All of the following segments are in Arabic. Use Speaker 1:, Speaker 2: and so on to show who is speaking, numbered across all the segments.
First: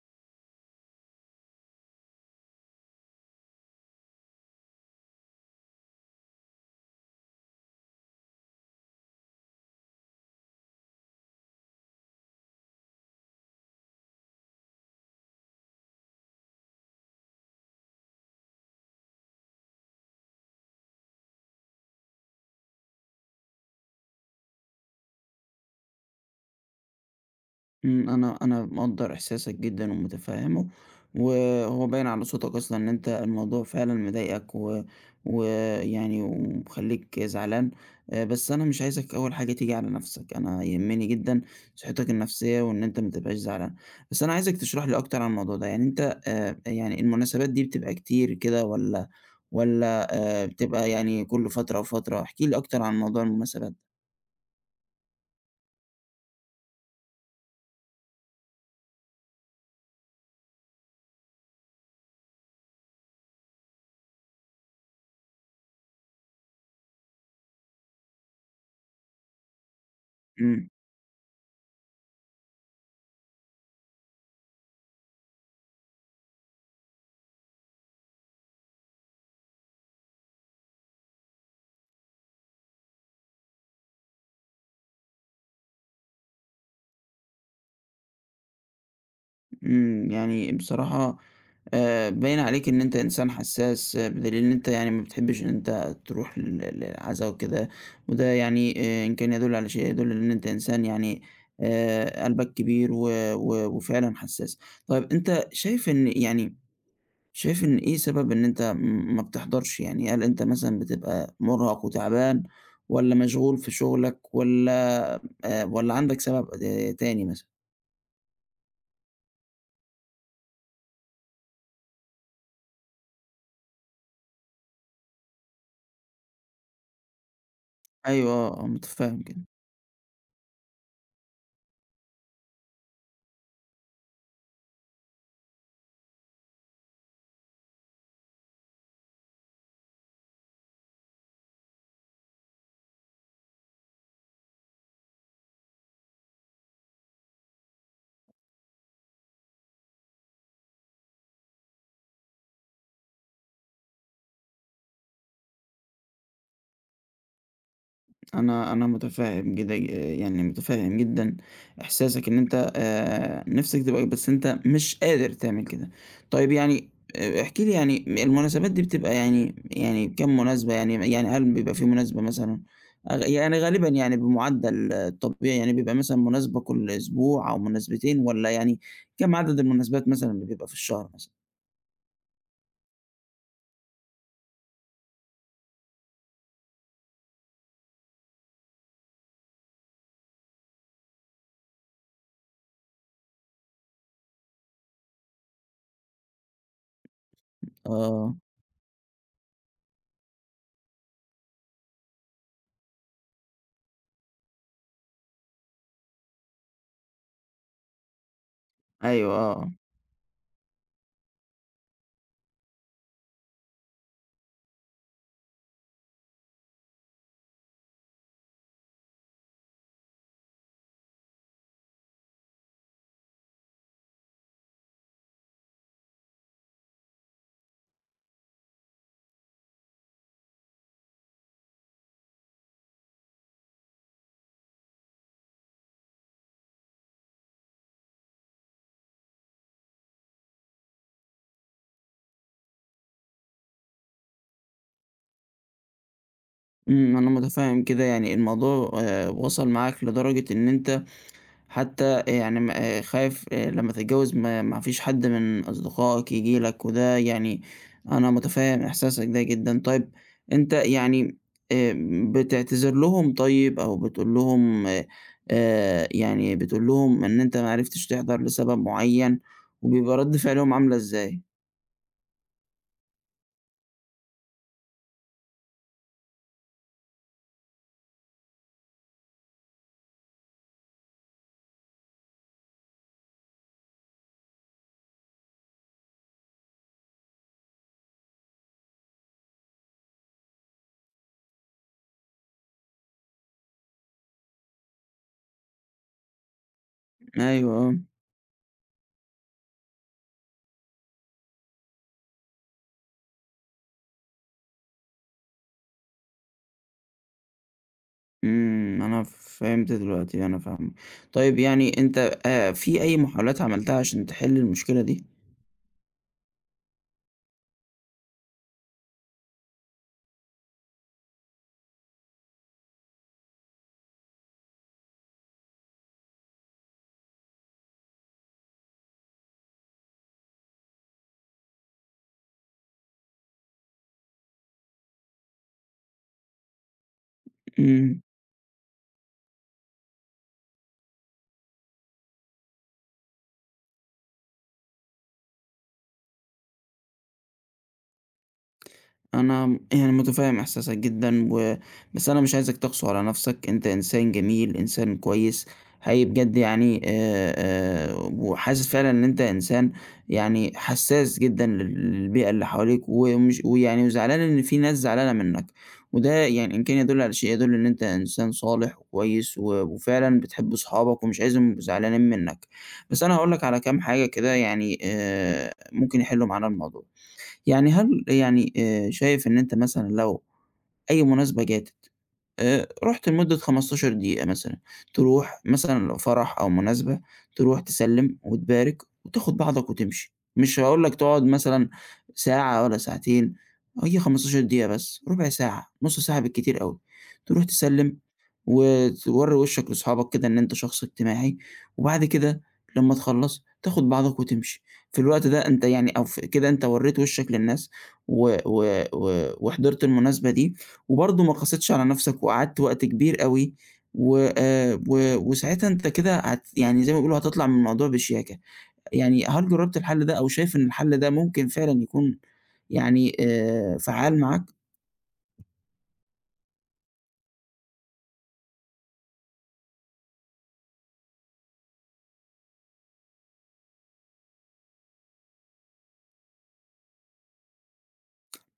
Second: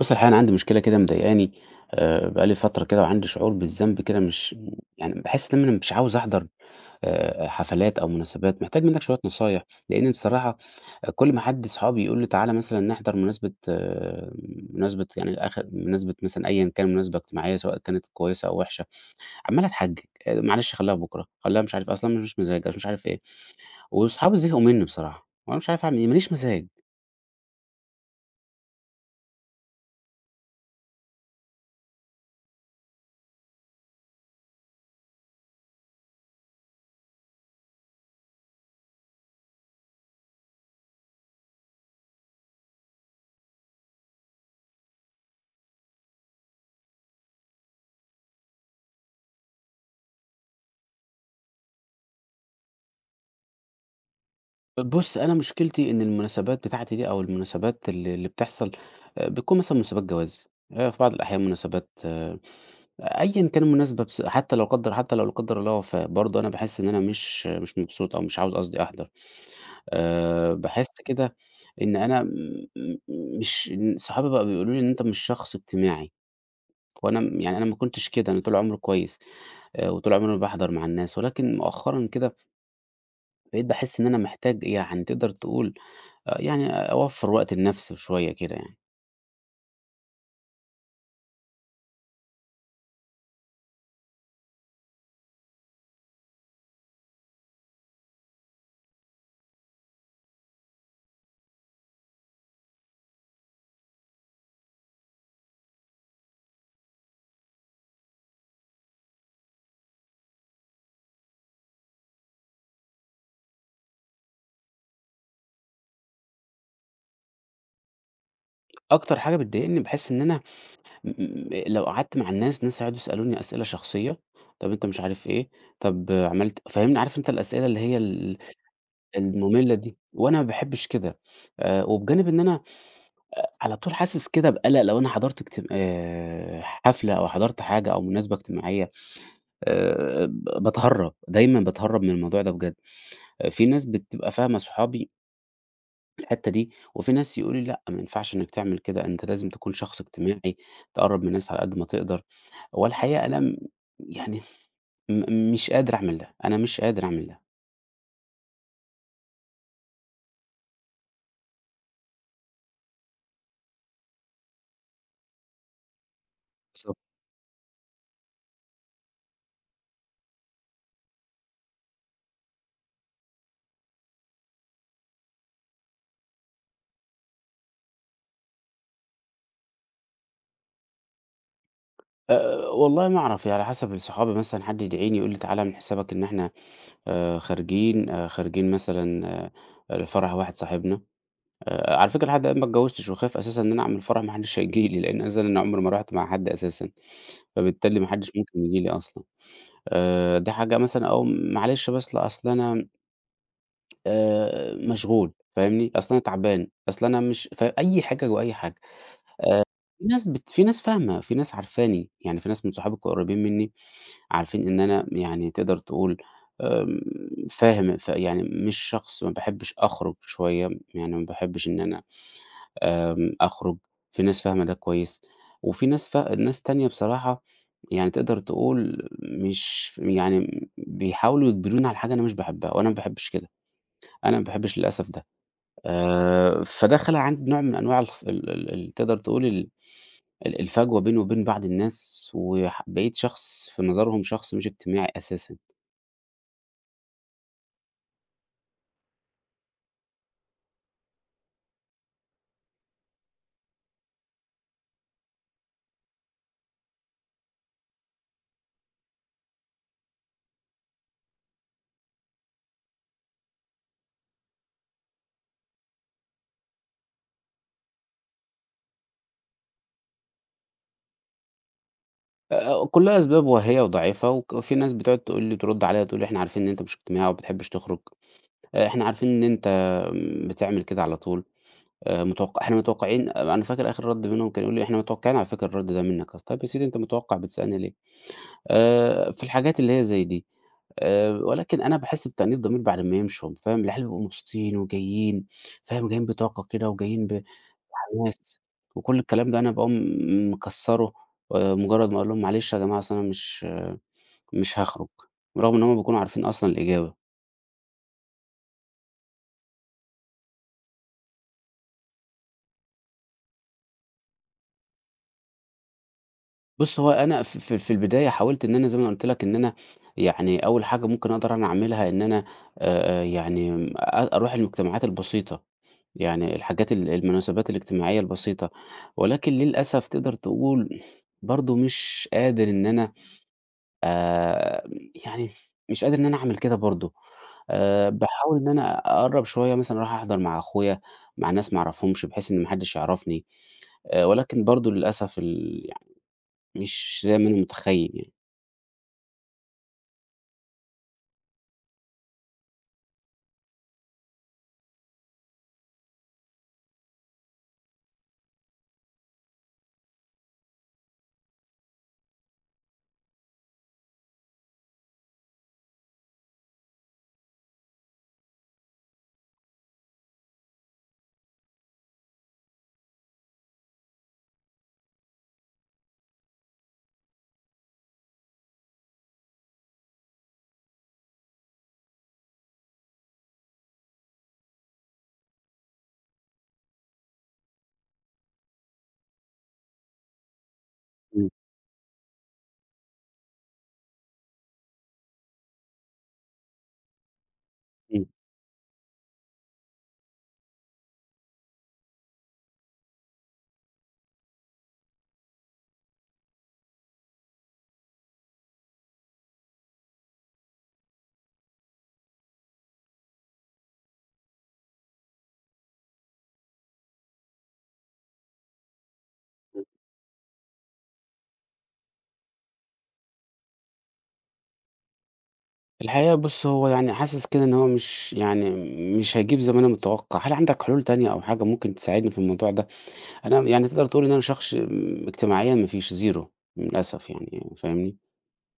Speaker 1: بُصّ، الحقيقة أنا عندي مشكلة كده مضايقاني. بقى لي فترة كده وعندي شعور بالذنب كده مش يعني باحس إن أنا مش عاوز أحضر حفلات أو مناسبات، محتاج منّك شوية نصايح، لإن بصراحة كل ما حد صحابي يقول لي تعالَ مثلًا نحضر مناسبة يعني آخر مناسبة مثلًا أيًا كان مناسبة اجتماعية سواء كانت كويسة أو وحشة، عمّال أتحجج، معلش خلّيها بُكرة، خلّيها مش عارف أصلًا مش مزاج، مش عارف إيه، وأصحابي زهقوا منّي بصراحة وأنا مش عارف أعمل إيه، ما ليش مزاج.
Speaker 2: أنا مقدّر إحساسك جدًا ومتفهّمه، وهو باين على صوتك أصلًا إن أنت الموضوع فعلًا مضايقك و ويعني ومخلّيك زعلان. بس أنا مش عايزك أول حاجة تيجي على نَفْسك، أنا يهمّني جدًا صحتك النفسية وإن أنت ما تبقاش زعلان. بس أنا عايزك تشرح لي أكتر عن الموضوع ده، يعني أنت يعني المناسبات دي بتبقى كتير كده والّا بتبقى يعني كل فترة وفترة؟ احكِ لي أكتر عن موضوع المناسبات.
Speaker 1: بُص، أنا مشكلتي إن المناسبات بتاعتي دي أو المناسبات اللي بتحصل بتكون مثلًا مناسبات جواز، في بعض الأحيان مناسبات، أيًا كان المناسبة بس حتى لو قدّر حتى لو لا قدّر الله وفاة، برضه أنا باحس إن أنا مش مبسوط أو مش عاوز قصدي أحضر.
Speaker 2: إمم،
Speaker 1: باحس كده إن أنا م م مش إن صحابي بقوا بيقولوا لي إن أنت مش شخص اجتماعي، وأنا يعني أنا ما كنتش كده، أنا طول عمري كويس، وطول عمري باحضر مع الناس، ولكن مؤخرًا كده بقيت باحس إن أنا محتاج يعني تقدر تقول، يعني أوفّر وقت لنفسي شوية كده يعني.
Speaker 2: إمم، يعني بصراحة باين عليك إن أنت إنسان حسّاس، آه، بدليل إن أنت يعني ما بتحبّش إن أنت تروح للعزا وكده. وده يعني إن كان يدُل على شيء يدُل إن أنت إنسان يعني قلبك كبير و و وفعلًا حسّاس. طيب أنت شايف إن إيه سبب إن أنت ما بتحضرش؟ يعني هل أنت مثلًا بتبقى مُرهَق وتعبان والّا مشغول في شغلك والّا عندك سبب تاني مثلًا؟
Speaker 1: أكتر حاجة بتضايقني باحس إن أنا م م لو قعدت مع الناس، ناس هيقعدوا يسألوني أسئلة شخصية، طب أنت مش عارف إيه، طب عملت فاهمني؟ عارف أنت الأسئلة اللي هي
Speaker 2: أيوه آه، آه، متفهّم كده.
Speaker 1: المملة دي، وأنا ما باحبش كده. وبجانب إن أنا على طول حاسس كده بقلق لو أنا حضرت اجت حفلة أو حضرت حاجة أو مناسبة اجتماعية، ب باتهرّب، دايمًا باتهرّب من الموضوع ده بجد. في ناس بتبقى فاهمة صحابي الحتة دي، وفي ناس يقولوا لي: "لأ، ما ينفعش إنّك تعمل كده، أنت لازم تكون شخص اجتماعي، تقرّب من الناس على قد ما تقدر." والحقيقة أنا يعني مش قادر أعمل ده، أنا مش قادر أعمل ده.
Speaker 2: أنا متفهم جدا يعني متفهم جدًا إحساسك إن أنت نِفْسك تبقى بس أنت مش قادر تعمل كده. طيب يعني
Speaker 1: بالضبط.
Speaker 2: احكِ لي يعني المناسبات دي بتبقى يعني يعني كام مناسبة يعني هل بيبقى في مناسبة مثلًا يعني غالبًا يعني بمعدل آه، طبيعي يعني بيبقى مثلًا مناسبة كل أسبوع أو مناسبتين والّا يعني كام عدد المناسبات مثلًا اللي بيبقى في الشهر مثلًا؟
Speaker 1: والله ما أعرف، يعني على حسب صحابي مثلًا حد يدعيني يقول لي: "تعالَ اعمل حسابك إن إحنا خارجين مثلًا لفرح واحد صاحبنا." على فكرة لحد الآن ما اتجوّزتش وخايف أساسًا إن أنا أعمل فرح ما حدّش هييجي لي، لإن أساسًا أنا عمري ما رُحت مع حد أساسًا، فبالتالي ما حدّش
Speaker 2: آه،
Speaker 1: ممكن ييجي لي أصلًا. دي حاجة مثلًا أو معلش بس لا أصل أنا مشغول فاهمني، أصل أنا تعبان، أصل أنا مش فأي حاجة وأي حاجة.
Speaker 2: أيوه آه،
Speaker 1: آآ
Speaker 2: آه.
Speaker 1: في ناس فاهمة، في ناس عارفاني، يعني في ناس من صحابي القريبين مني عارفين إن أنا يعني تقدر تقول، آمم فاهم، يعني مش شخص ما باحبش أخرج شوية، يعني ما باحبش إن أنا، أخرج، في ناس فاهمة ده كويس، وفي ناس ناس تانية بصراحة يعني تقدر تقول مش يعني بيحاولوا يجبروني على حاجة أنا مش باحبها، وأنا ما باحبش كده، أنا ما باحبش للأسف ده. فده خلق عندي نوع من أنواع الخ ال ال ال تقدر تقول ال الفجوة بيني وبين بعض الناس، بقيت شخص في نظرهم شخص مش اجتماعي أساسًا.
Speaker 2: أنا متفهم كده يعني الموضوع وصل معاك لدرجة إن أنت حتى يعني م خايف لمّا تتجوّز ما فيش حد من أصدقائك ييجي لك، وده يعني أنا متفهّم إحساسك ده جدًا. طيب أنت يعني بتعتذر لهم طيب أو بتقول لهم يعني بتقول لهم إن أنت ما عرفتش تحضر لسبب معيّن، وبيبقى رَد فعلهم عاملة إزاي؟
Speaker 1: كلها أسباب وهمية وضعيفة، وفي ناس بتقعد تقول لي ترد عليّا تقول لي: "إحنا عارفين إن أنت مش اجتماعي وما بتحبش تخرج." إحنا عارفين إن أنت بتعمل كده على طول، متوق إحنا متوقّعين، أنا فاكر آخر رَد منهم كان يقول لي: "إحنا متوقّعين على فكرة الرَد ده منّك أصلًا." طيب يا سيدي أنت متوقّع بتسألني ليه؟ في الحاجات اللي هي زي دي، ولكن أنا باحس بتأنيب ضمير بعد ما يمشوا فاهم، العيال بيبقوا مبسوطين وجايين فاهم، جايين بطاقة كده وجايين
Speaker 2: أيوه آه.
Speaker 1: بحماس وكل الكلام ده أنا باقوم مكسّره، مجرّد ما أقول لهم: "معلش يا جماعة أصل أنا مش هاخرج." برغم إن هم بيكونوا عارفين أصلًا الإجابة.
Speaker 2: أنا فهمت دلوقتي، أنا فاهمك. طيب يعني أنت في أي محاولات عملتها عشان تحِل المشكلة دي؟
Speaker 1: بُص، هو أنا ف ف في البداية حاولت إن أنا زي ما أنا قُلت لك إن أنا يعني أول حاجة ممكن أقدر أنا أعملها إن أنا، يعني أروح المجتمعات البسيطة، يعني الحاجات، المناسبات الاجتماعية البسيطة، ولكن للأسف تقدر تقول برضه مش قادر إن أنا، آآ، يعني مش قادر إن أنا أعمل كده برضه،
Speaker 2: إمم.
Speaker 1: باحاول إن أنا أقرّب شوية مثلًا أروح أحضر مع أخويا، مع ناس ما أعرفهمش بحيث إن ما حدش يعرفني، ولكن برضه للأسف يعني مش زي ما أنا متخيل يعني.
Speaker 2: أنا يعني مُتفهِّم إحساسك جدًا و بس أنا مش عايزك تقسو على نَفْسك، أنت إنسان جميل، إنسان كويس، حقيقي بجد يعني وحاسس فعلًا إن أنت إنسان يعني حسّاس جدًا للبيئة اللي حواليك ويعني وزعلان إن في ناس زعلانة منّك. وده يعني إن كان يدُل على شيء يدُل إن أنت إنسان صالح وكويس وفعلًا بتحب صحابك ومش عايزهم يبقوا زعلانين منّك. بس أنا هاقول لك على كام حاجة كده يعني ممكن يحِلّوا معانا الموضوع. يعني هل يعني شايف إن أنت مثلًا لو أي مناسبة جاتك رُحت لمدة 15 دقيقة مثلًا، تروح مثلًا لو فرح أو مناسبة، تروح تسلِّم وتبارك وتاخد بعضك وتمشي، مش هاقول لك تقعد
Speaker 1: إمم،
Speaker 2: مثلًا ساعة ولا ساعتين، هي 15 دقيقة بس، ربع ساعة، نُص ساعة بالكتير أوي، تروح تسلِّم
Speaker 1: إمم.
Speaker 2: وتورّي وشّك لأصحابك كده إن أنت شخص اجتماعي. وبعد كده لمّا تخلّص تاخد بعضك وتمشي، في الوقت ده أنت يعني أو كده أنت ورّيت وشّك للناس و و و وحضرت المناسبة دي وبرضه ما قَسِيتش على نَفْسك وقعدت وقت كبير أوي و و وساعتها أنت كده يعني زي ما بيقولوا هتطلع من الموضوع بشياكة. يعني هل جرّبت الحل ده أو شايف إن الحل ده ممكن فعلًا يكون يعني فعّال معاك؟
Speaker 1: الحقيقة بُص، هو يعني حاسس كده إن هو مش يعني مش هيجيب زي ما أنا متوقع، هل عندك حلول تانية أو حاجة ممكن تساعدني في الموضوع ده؟ أنا يعني تقدر تقول إن أنا شخص اجتماعيًا ما فيش زيرو للأسف يعني فاهمني؟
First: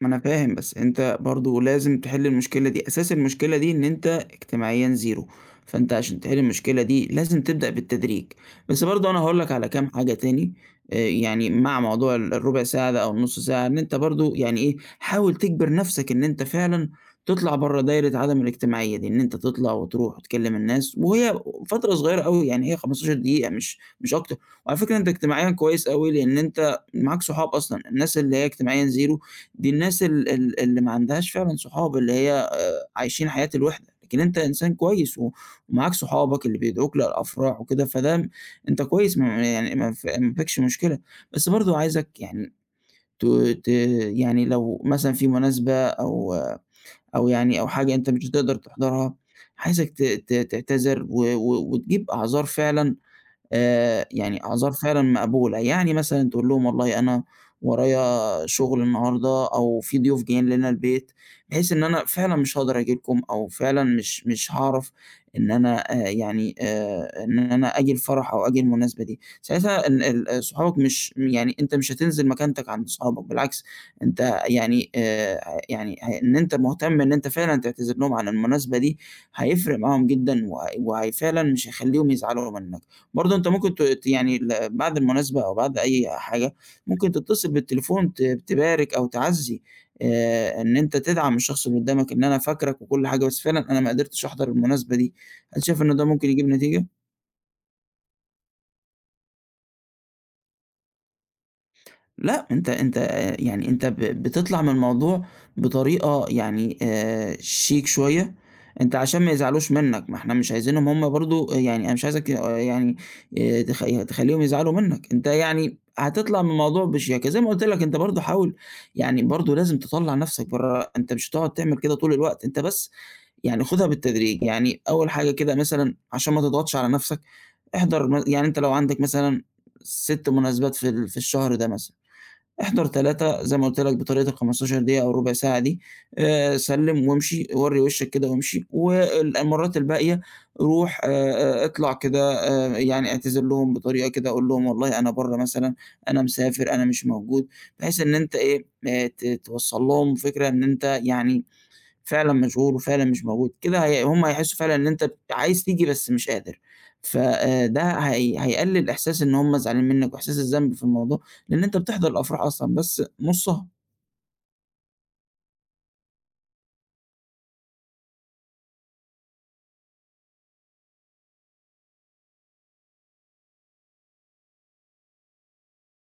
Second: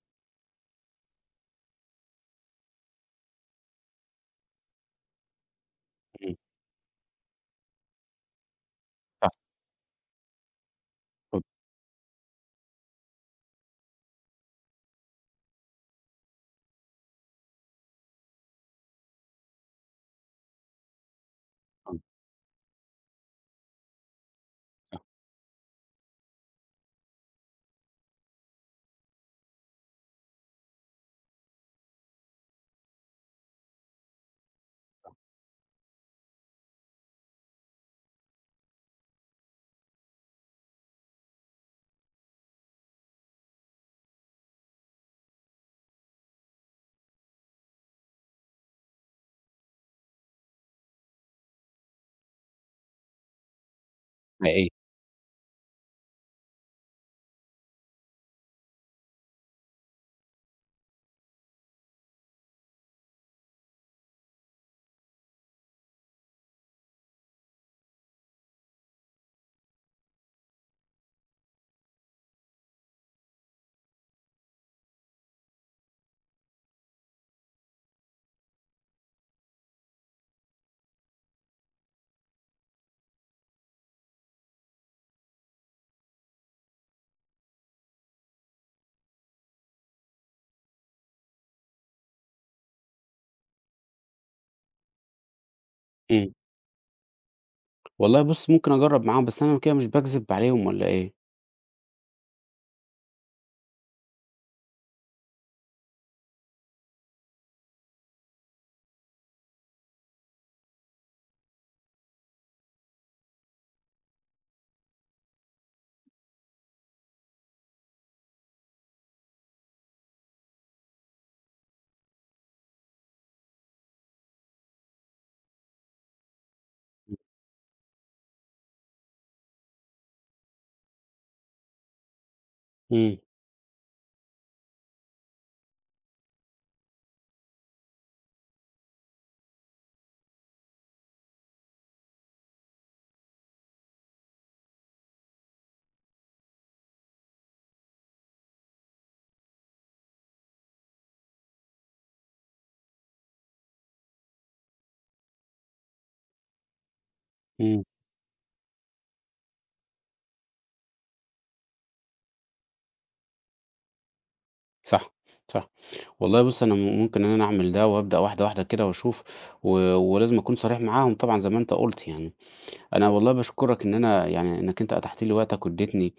Speaker 2: ما أنا فاهم، بس أنت برضه لازم تحل المشكلة دي، أساس المشكلة دي إن أنت اجتماعيًا زيرو، فأنت عشان
Speaker 1: إمم،
Speaker 2: تحل المشكلة دي لازم تبدأ بالتدريج. بس برضه أنا
Speaker 1: صح،
Speaker 2: هاقول لك على كام حاجة تاني يعني
Speaker 1: اتفضل،
Speaker 2: مع موضوع الربع ساعة ده أو النُص ساعة، إن أنت برضه يعني إيه، حاول تجبر نفسك إن أنت فعلًا تطلع برّه دايرة عدم الاجتماعية دي، إن أنت تطلع وتروح وتكلم الناس، وهي فترة
Speaker 1: اتفضل،
Speaker 2: صغيرة أوي يعني هي 15 دقيقة مش أكتر. وعلى فكرة
Speaker 1: صح،
Speaker 2: أنت اجتماعيًا كويس أوي لإن أنت معاك صحاب أصلًا، الناس اللي هي اجتماعيًا زيرو دي الناس ال ال اللي ما عندهاش فعلًا صحاب، اللي هي عايشين حياة الوِحدة، لكن أنت إنسان كويس ومعاك صحابك اللي بيدعوك للأفراح وكده، فده أنت كويس يعني ما فيكش مشكلة. بس برضه عايزك يعني ت ت يعني لو مثلًا في مناسبة أو يعني حاجة أنت مش هتقدر تحضرها، عايزك ت ت تعتذر و و وتجيب أعذار فعلًا يعني
Speaker 1: حقيقية،
Speaker 2: أعذار فعلًا مقبولة، يعني مثلًا تقول لهم والله أنا ورايا شغل النهارده أو في ضيوف جايين لنا البيت، بحيث إن أنا فعلًا مش هاقدر أجي لكم أو فعلًا مش هاعرف إن أنا يعني إن أنا آجي الفرح أو آجي المناسبة دي، ساعتها ال ال آه، صحابك مش يعني أنت مش هتنزل مكانتك عند صحابك، بالعكس أنت يعني يعني إن أنت مهتم إن أنت فعلًا تعتذر لهم عن المناسبة دي، هيفرق معاهم جدًا وهي فعلًا مش هيخلّيهم يزعلوا منك. برضه أنت ممكن ت ت يعني بعد المناسبة أو بعد أي حاجة، ممكن تتصل بالتليفون تبارك أو تعزّي إن أنت تدعم الشخص اللي قدّامك إن أنا فاكرك وكل حاجة، بس فعلًا أنا ما قدرتش أحضر المناسبة دي، هل شايف إن ده ممكن
Speaker 1: إمم.
Speaker 2: يجيب نتيجة؟
Speaker 1: والله بُص، ممكن أجرّب معاهم، بس أنا كده مش باكذب عليهم والّا إيه؟
Speaker 2: لأ، أنت يعني أنت بتطلع من الموضوع بطريقة يعني شيك شوية، أنت عشان ما يزعلوش منّك، ما إحنا مش عايزينهم هم برضه يعني أنا مش عايزك يعني تخ تخلّيهم يزعلوا منّك، أنت يعني هتطلع من الموضوع بشياكة، زي ما قُلت لك أنت برضه حاول يعني برضه لازم تطلّع نَفْسك برّه، أنت مش هتقعد تعمل كده طول الوقت، أنت بس يعني خُدها بالتدريج، يعني أول حاجة كده مثلًا عشان ما تضغطش على نَفْسك، احضر يعني أنت لو عندك مثلًا 6 مناسبات في الشهر ده مثلًا. احضر
Speaker 1: إمم،
Speaker 2: 3 زي ما قُلت لك بطريقة ال15 دقيقة أو ربع ساعة دي، سلِّم وامشي، ورّي وشّك كده وامشي، المرات الباقية روح اطلع كده يعني اعتذر لهم بطريقة كده، قُل لهم والله أنا برّه مثلًا، أنا مسافر، أنا مش موجود، بحيث إن أنت إيه، ت توصّل لهم فكرة إن أنت يعني فعلًا مشغول وفعلًا مش موجود، كده هُم هيحسّوا فعلًا إن أنت عايز تيجي بس مش قادر، ف ده
Speaker 1: إمم،
Speaker 2: هيقلل إحساس إن هُم زعلانين منك وإحساس الذنب في الموضوع، لإن أنت بتحضر الأفراح أصلًا بس نُصّها.
Speaker 1: صح، صح. والله بُص، أنا ممكن إن أنا أعمل ده وأبدأ واحدة، واحدة كده وأشوف، و ولازم أكون صريح معاهم طبعًا زي ما أنت قُلت يعني. أنا والله باشكرك إن أنا يعني إنك أنت أتحت لي وقتك وادّيتني،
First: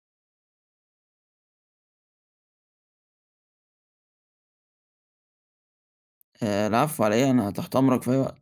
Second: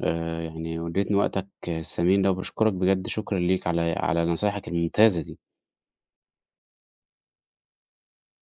Speaker 1: يعني وادّيتني وقتك الثمين ده، وباشكرك بجد شكرًا ليك على نصايحك الممتازة دي.
Speaker 2: العفو على إيه، أنا تحت أمرك في أي وقت.